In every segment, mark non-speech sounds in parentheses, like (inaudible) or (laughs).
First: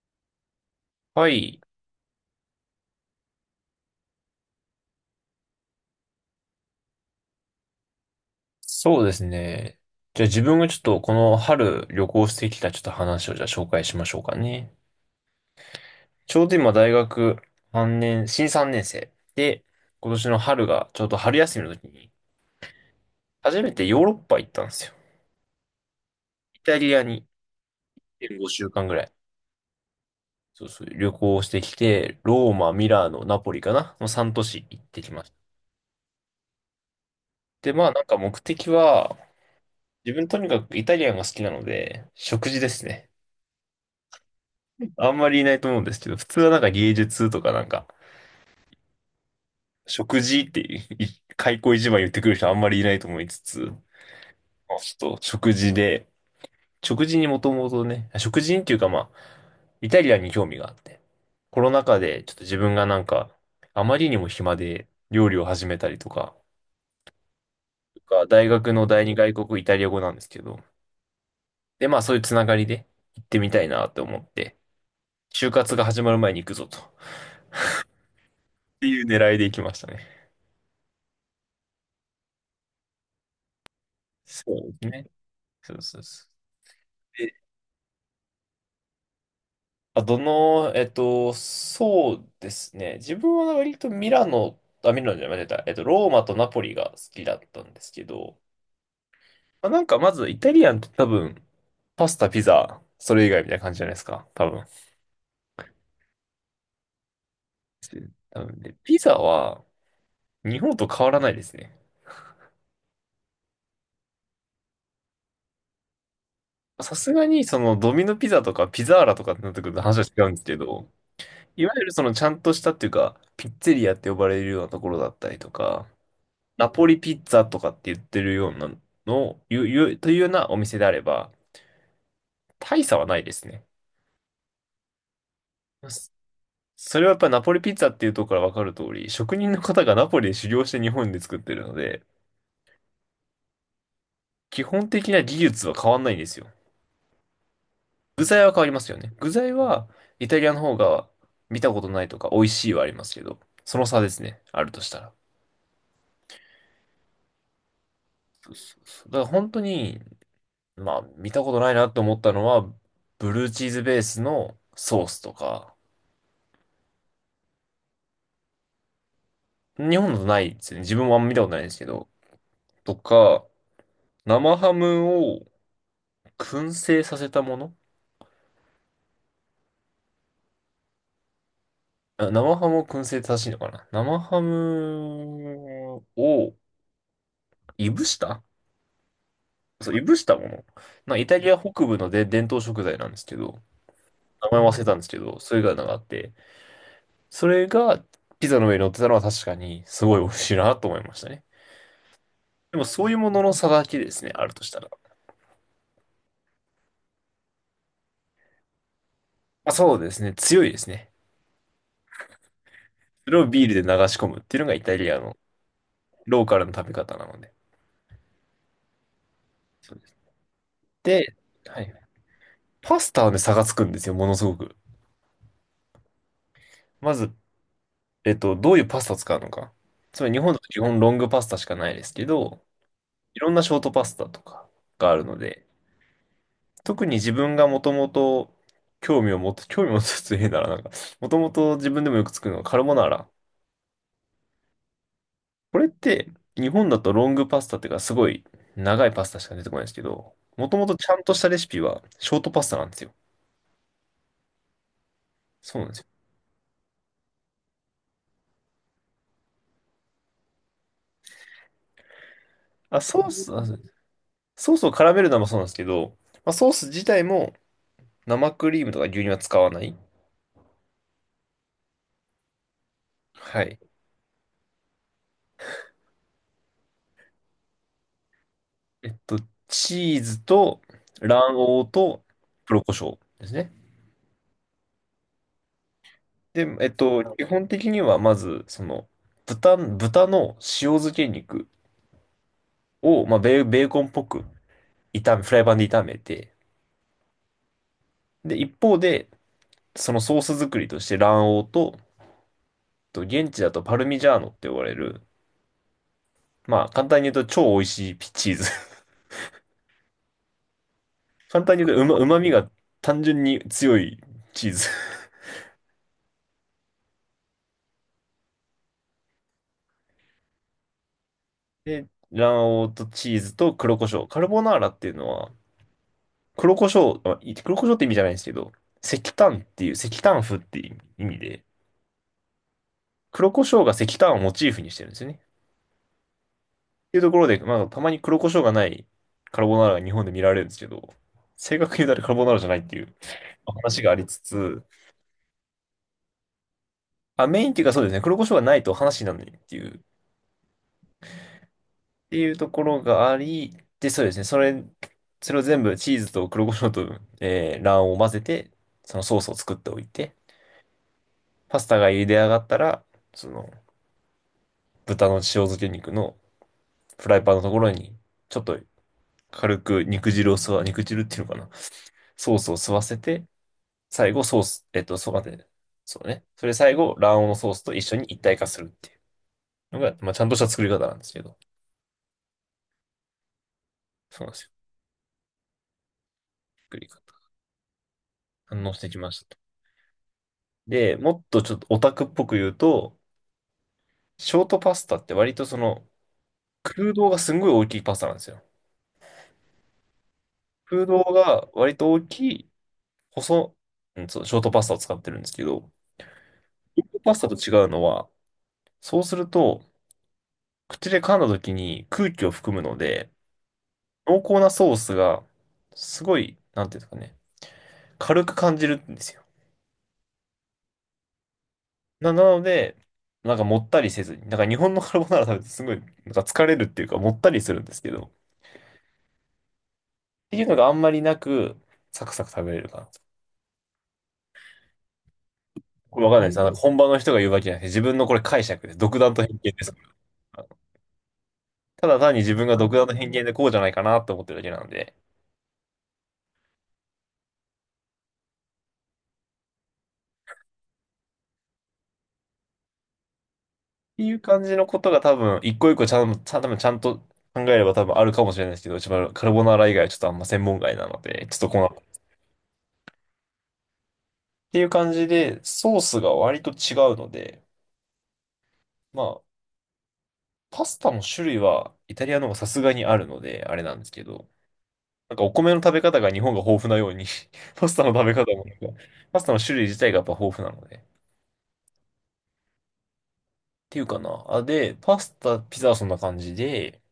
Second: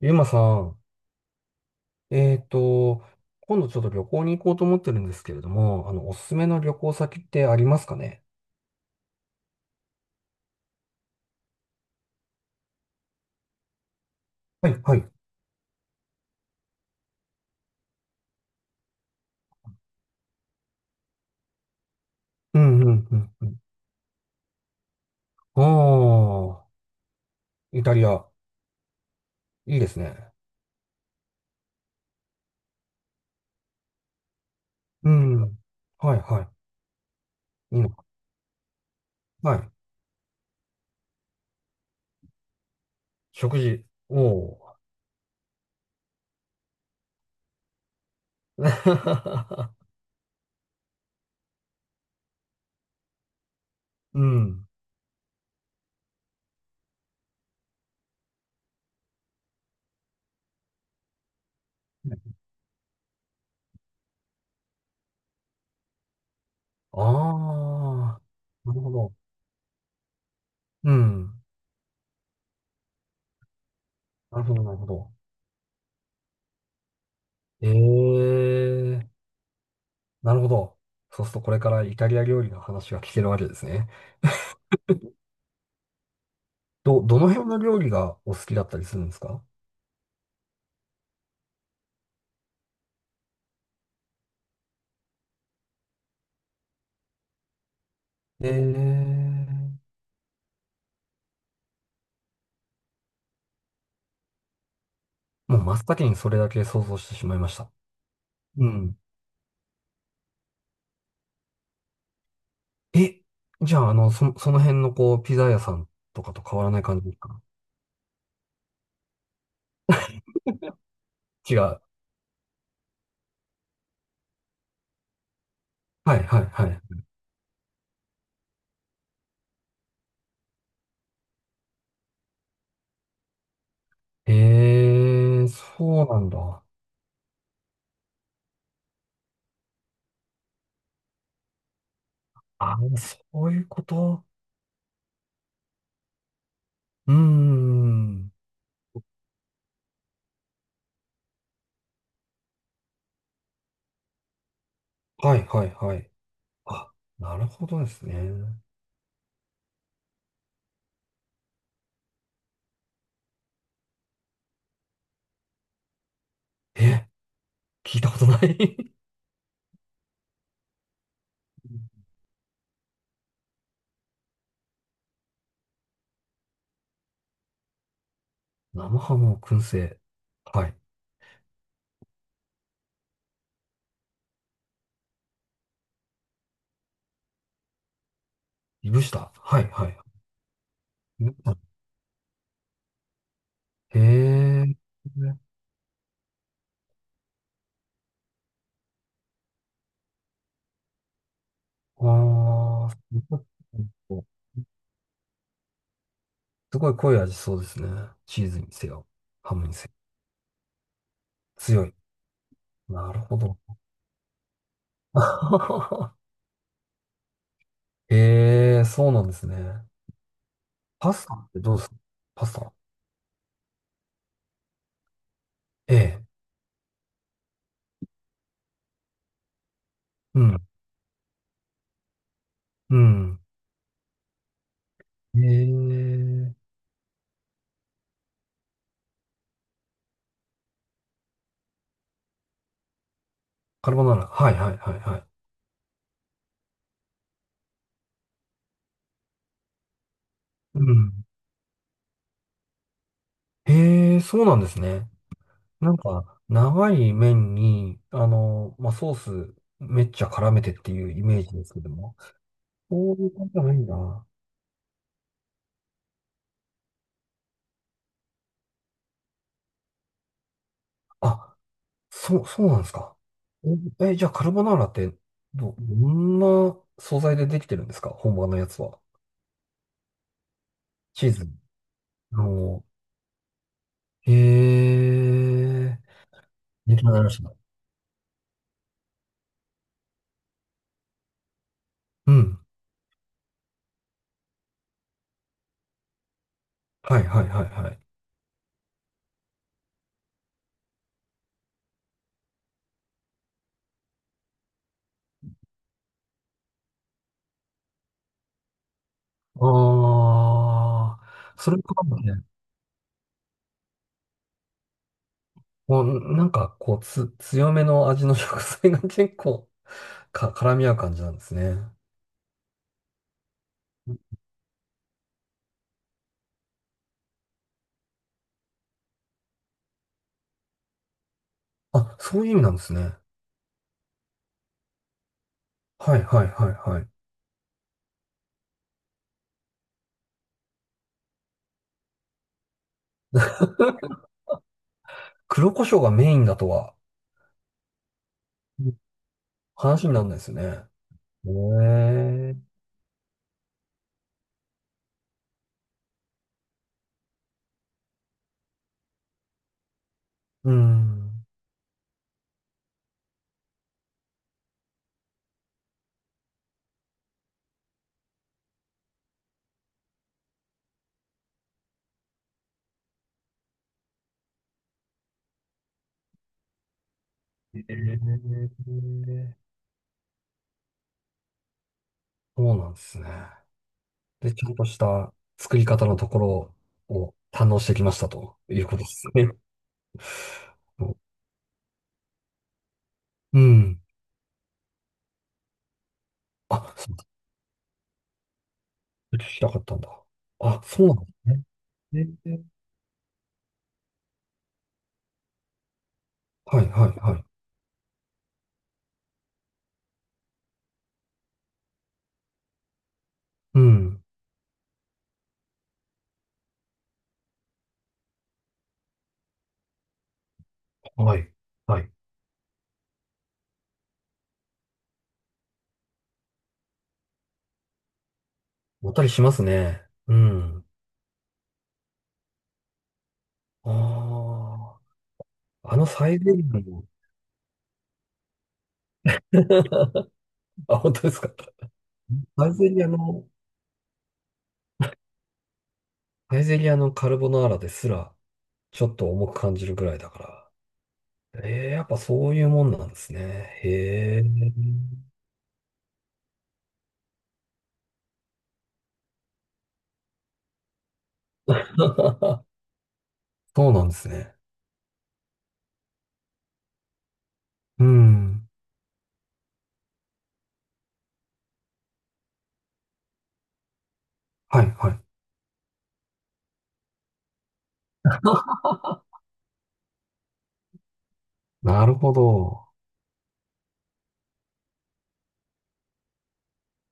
ゆうまさん、はい。えっと、今度ちょっと旅行に行こうと思ってるんですけれども、おすすめの旅行先ってありますかね？そうですね。じゃあ自分がちょっとこの春旅行してきたちょっと話をじゃあ紹介しましょうかはね。い、はい。ちょうど今大学3年、新3年生で、今年の春がちょうど春休みの時にうん、うん、うん、うん。初めてヨーロッパ行ったんですよ。あイあ、タリアにイタリア、5週間ぐらい。いいですね。そうそう、旅行してきて、ローマ、ミラーノ、ナポリかなの3都市行ってうきました。ん。はい、はで、い。いいまのあなか。んか目的は、はい。自分とにかくイタリアンが好きなので、食事ですね。食事。おお。あんまりいないと思うんですけど、普通はなんか芸術とかなんか、(laughs) 食事っていう、開口一番言ってくる人あんまりいないと思いつつ、まうん。あちょっと食事で、食事にもともとね、食事っていうかまあ、イタリアンに興味があって、コロナ禍でちょっと自分がなんか、あまりにも暇で料理を始めたりとか、ああ、が大学なるのほ第二ど。外国イタリア語なんですけど、うん。でまあそういうつながりで行ってみたいなと思っなるほて、ど、なるほど。就活が始まる前に行くぞと、っえていうえ、狙いで行きましたね。なるほど。そうするとこれからイタリア料理の話が聞けるわけですね。そうですね。そうそうそう。どの辺で、の料理がお好きだったりするんですか？あ、どの、えっと、そうですね。自分は割とミラノ、あ、ミラノじゃない、間違えた。ローマとナポリが好きだったんですけど、えまあ、なーんかまずイタリアンって多分、パスタ、ピザ、それ以外みたいな感じじゃないですか。多分。もう真っ先にそれだけ想像してしまいました。多分うで、ピん。ザは日本と変わらないですね。え、じゃあ、あの、その辺のこう、ピザ屋さんとかと変わらないさ感じすですがか？にそのドミノピザとかピザーラとかってなってくると話は違うんですけど、違う。いわはゆるそのちゃんとしたっていうか、ピッツェリアって呼ばれるようなところだったりとか、いはいはナポい。リピッツァとかって言ってるようなのを、いう、いう、というようなお店であれば、大差はないですね。えー、そうそなんだ。それはやっぱりナポリピッツァっていうところからわかる通り、職人の方がナポリで修行して日本で作ってるので、あ、そういうこと。基本的な技術は変わんないんですよ。うー具ん。材は変わりますよね。具材は、イタリアの方が見たことないとか美味しいはありますけど、その差ですね、あるとしたら。はいはいはい。あ、なるほどですね。そうそうそう、だから本当に、まあ、見たことないなと思ったのは、ブルーチーズベースのソースとか、え、聞いたことない。 (laughs) 日本だとないですね。自分もあんま見たことないですけど。とか、生ハムを燻製させたもの、生ハムを燻製。はい。あ、生ハムを燻製って正しいのかな、生ハムをいぶした、いぶした。はいはそう、い。いぶしたもの。なんかイタリア北部ので伝統食材なんですけど、へ名前え。忘れたんですけど、それがなんかあって、それがピザの上に乗ってたのは確かにすごい美味しいなと思いましたね。でもあそういあ、うものの差だけですね、あるとしたら。すごい濃い味そうですね。チーズにせよ、ハムまにあ、せよ。そうですね、強いですね。強い。なるそほれをど。ビールで流し込むっていうのがイタリアの (laughs) ローカルの食べ方なので。ええ、そうなんですね。そうです。パスタで、ってどうはですい。か？パスタ。パスタはね、差がつくんですよ、ものすごく。ええ。まず、どういうパスタを使うのか。つまり日う本だん。と基本ロングパスタしかないですけど、ういん。ろんなショートパスタとかがあるのえで、え。特に自分がもともと興味を持って、興味を持つ、つ変だな、なんか、もともと自分でもよく作るのがカルボナーラ。カルボナーラ。はいはいはいはい。これって、日本だとロングパスタっていうか、すごい長いパスタしか出てこないんですけど、もとうもとちゃんん。としたレシピはショートパスタなんですよ。ええ、そうなんですね。そうなんなでんすよ。か、長い麺に、あの、まあ、ソースめっちゃ絡めてっていうイメージですけども。あ、そういう感じじゃないんだ。ソースを絡めるのもそうなんですけど、まあ、ソース自体も生クリームとか牛乳は使わない。あ、そう、そうなんですか？はい。じゃあカルボナーラってどんな素材でできてるんですか、本場のやつは。えっと、チーズとチーズ。卵黄と黒の、胡椒ですね。へえ、で、勉強になりまし基た。本的にはまず、その、豚の塩漬け肉うん。を、まあ、ベーコンっぽく炒め、フライパンで炒めて、はいはいはいはい。で、一方で、そのソース作りとして卵黄と、現地だとパルミジャーノって呼ばれる、まあ、簡単に言うと超美味しいチーズ、ああ、簡そ単れに言とうと、かも旨ね。味が単純に強いチーズ。もうなんかこう強めの味の食材が結構絡み合う感じなんですね。で、卵黄とチーズと黒胡椒。カルボナーラっていうのは、黒胡椒、あ、黒胡椒って意味じゃないんですけど、石炭っていう、石炭風っていう意味で、あ、そういう意味なんですね。黒胡椒が石炭をモチーフにしてるんですよね。っはいはいはいはい。ていうところで、まあ、たまに黒胡椒がないカルボナーラが日本で見られるんですけど、正確に言うとあれカルボナーラじゃないっていう話がありつつ、黒胡椒がメインだとは。あ、メインっていうかそうですね、黒胡椒がないうとん。話にならないっていう話にならないですよね。えていうえ、ところがあり、で、そうですね。それを全部チーズと黒胡椒と、卵黄を混ぜて、そのソースを作っておいて、うん。パスタが茹で上がったら、その豚の塩漬け肉のフライパンのところに、ちょっと軽く肉汁を吸わ、肉汁っていうのかな。ソースを吸わせて、最後ソース、そう、待って、そうね。それ最後、卵黄のソースと一緒に一体ええ、化するっていうのが、まあ、ちゃんとした作り方なんですけど、そうなんですね。そうなんで、ですちゃよ。んとした作り方のところ作り方。を堪能してきましたとい反う応こしとでてきすましたね。と。で、もっとちょっとオタクっぽく言うと、うん。ショートパスタって割とそのあ、そ空う洞がすんごい大きいパスタなんですよ。だ。聞きたかったんだ。あ、そ空うな洞んですが割と大ね。きええ、い細、うん、そう、ショートパスタを使ってるんですけど、はいショはートいパはスい。タと違うのは、そうすると口で噛んだ時に空気を含むので、うん。濃厚なソースがすごい、なんていうんですかね、軽く感じるんですよ。はい。はい。なので、なんかもったりせずに、なんか日本のカルボナーラ食べてすごいなんか疲れるっていうかもったりするんですけど、っもったりしますね。うていうのん。があんまりなく、サクサク食べれるかな。ああ。あのこれサわかイんないゼです。リあの、ア本の、場の人が言うわけじゃなくて、自分のこれ解釈です。独断と偏見ですから。あ、本当ですか？ただ単に自分サイがゼ独リ断アと偏見の、でこうじゃないかなと思ってるだけなんで、サイゼリアのカルボナーラですら、ちょっと重く感じるぐらいだから。ええ、やっぱそういうもんなんですね。っていへうえ。感じのことが多分、一個一個ちゃん、ちゃん、多分ちゃんと考えれば多分あるかもしれないですけど、一番カルボナーラ以外はちょっとあんま専門外なので、ちょっとこの、っ (laughs) そうなんですね。ていう感じで、ソースが割と違うので、うん。まあ、パスタの種類はイタリアの方がさすがにあるので、あれなんですけど、はい、はい。なんかお米の食べ方が日本が豊富なように (laughs) パスタの食べ方もなんか、パスタの種類自体がやっぱ豊富なので、なるほど。ていうかな。あ、で、パスタ、ピザはそんな感じで、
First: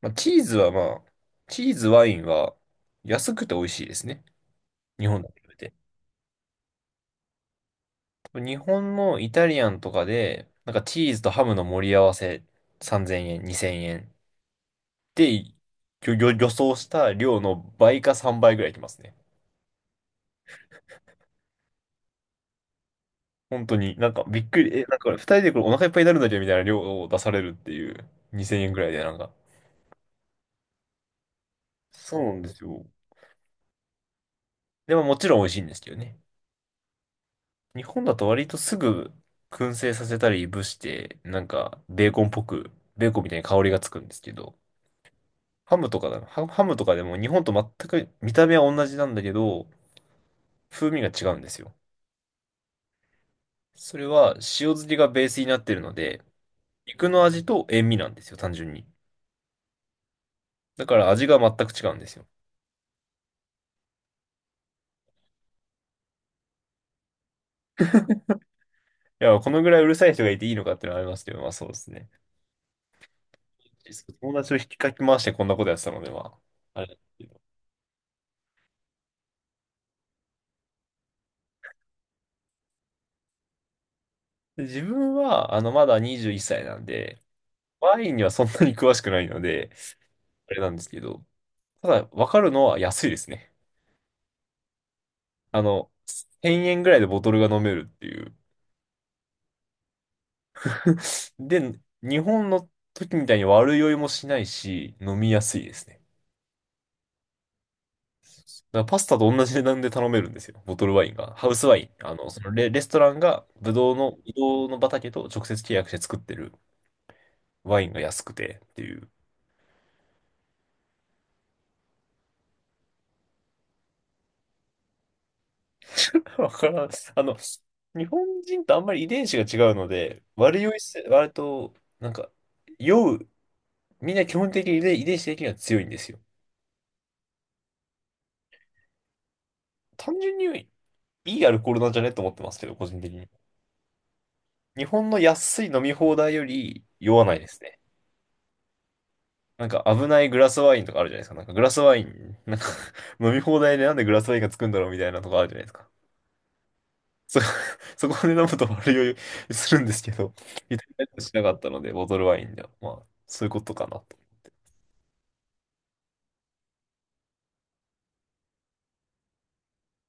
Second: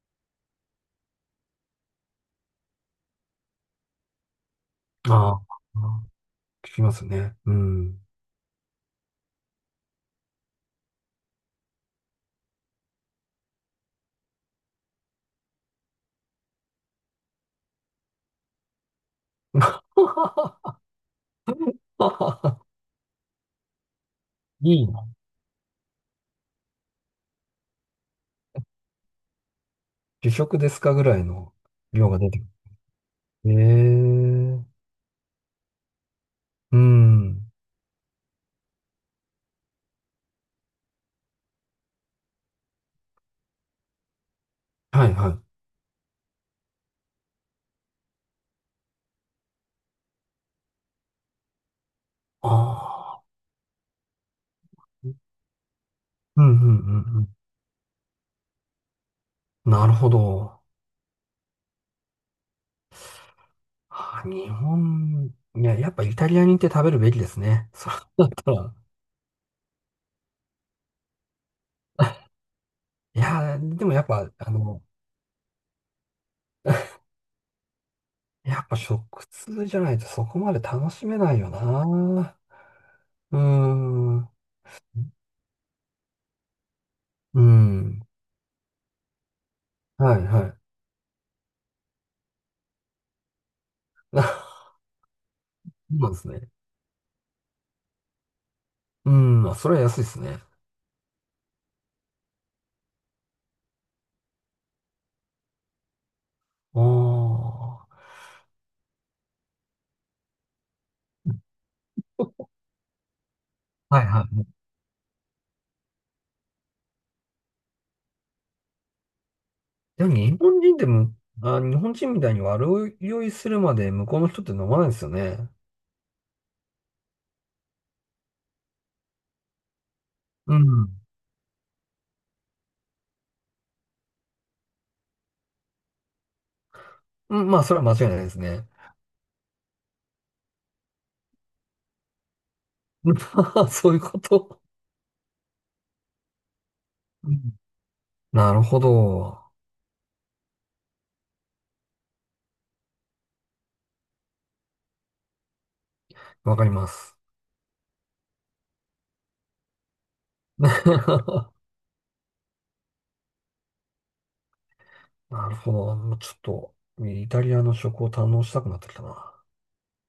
まあ、チーズはまあ、チーズ、ワインは安くて美味しいですね。日本とあ比べあ、て。聞きますね。うん。日本のイタリアンとかで、なんかチーズとハムの盛り合わせ3000円、2000円で、予想した量の倍か3倍ぐらいいきますね。(laughs) 本当に、なんかびっくり、いえ、いなんな。か二人でこれお腹いっぱいになるんだけどみたいな量を出されるっていう2000円ぐらいでなんか。主食ですかぐらいの量そがう出なてんくですよ。る。えでももちろん美味しいんですけどね。え。うん。日本だと割とすぐ燻製させたりいぶして、なんかベーコンっぽく、ベーコンみたいに香りがつくんですけど、はい、はい。ハムとかだな、ハムとかでも日本と全く見た目は同じなんだけど、風味が違うんですよ。ああ。それは塩漬けがベースになってるので、うん、うん、う肉ん。うのん、味と塩味なんですよ、単純に。なるほど。だから味が全く違うんですよ。あー日本、いや、やっぱイタリアに行って食べるべきですね。そうだったら。いや、このぐらいうるさい人がいていいのかっていうのはありますけど、まあそうですね。いやー、でもやっぱ、友あ達を引きの、かき回してこんなことやってたので、まあ、あれ (laughs) ですけど。やっぱ食通じゃないとそこまで楽しめないよな。うーん。うで自分は、あの、まだ21歳なんで、ーワん。インにはそんなに詳しくないので、はい、はあれい。なんですけど、ただ、わかるのは安いですね。(laughs) そあの、うなんですね。1000円ぐらいでボトルが飲めるっていう。うーん、まあ、それは安いですね。(laughs) で、日本の時みたいに悪酔いもしないし、飲みやすいですね。あ、だからパスタと同じ値段で頼めるんですよ。ボトルワインが。ハウスワイン。あの、そのレストランがはいブはい。ドウの畑と直接契約して作ってるワインが安くてっていう。でも日本人でも、あ、日本人みたいに悪酔いするまで向こうの人って飲まないですよね。わからん。あの、日本人とあんまり遺伝子が違うので、う悪酔いん。せ、割と、なんか、酔う、みんな基本的に遺伝子的には強いんですよ。うん、まあ、それは間違いないですね。単純にいいアルコールなんじゃねと思ってますけど、個人的に。(laughs) そういうこと。日本の安い飲み放題より酔わうないでん、すね。なるほど。なんか危ないグラスワインとかあるじゃないですか。なんかグラスワイン、なんか (laughs) 飲み放題でなんでグラスワインがつくんだろうみたいなとこあるじゃないですか。わかります。そ、(laughs) そこで飲むと悪酔いするんですけど、いたりとしなかっ (laughs) たので、ボトルワインでは。まあ、そういうことかな。なるほど。ちょっと、イタリアの食を堪能したくなってきたな。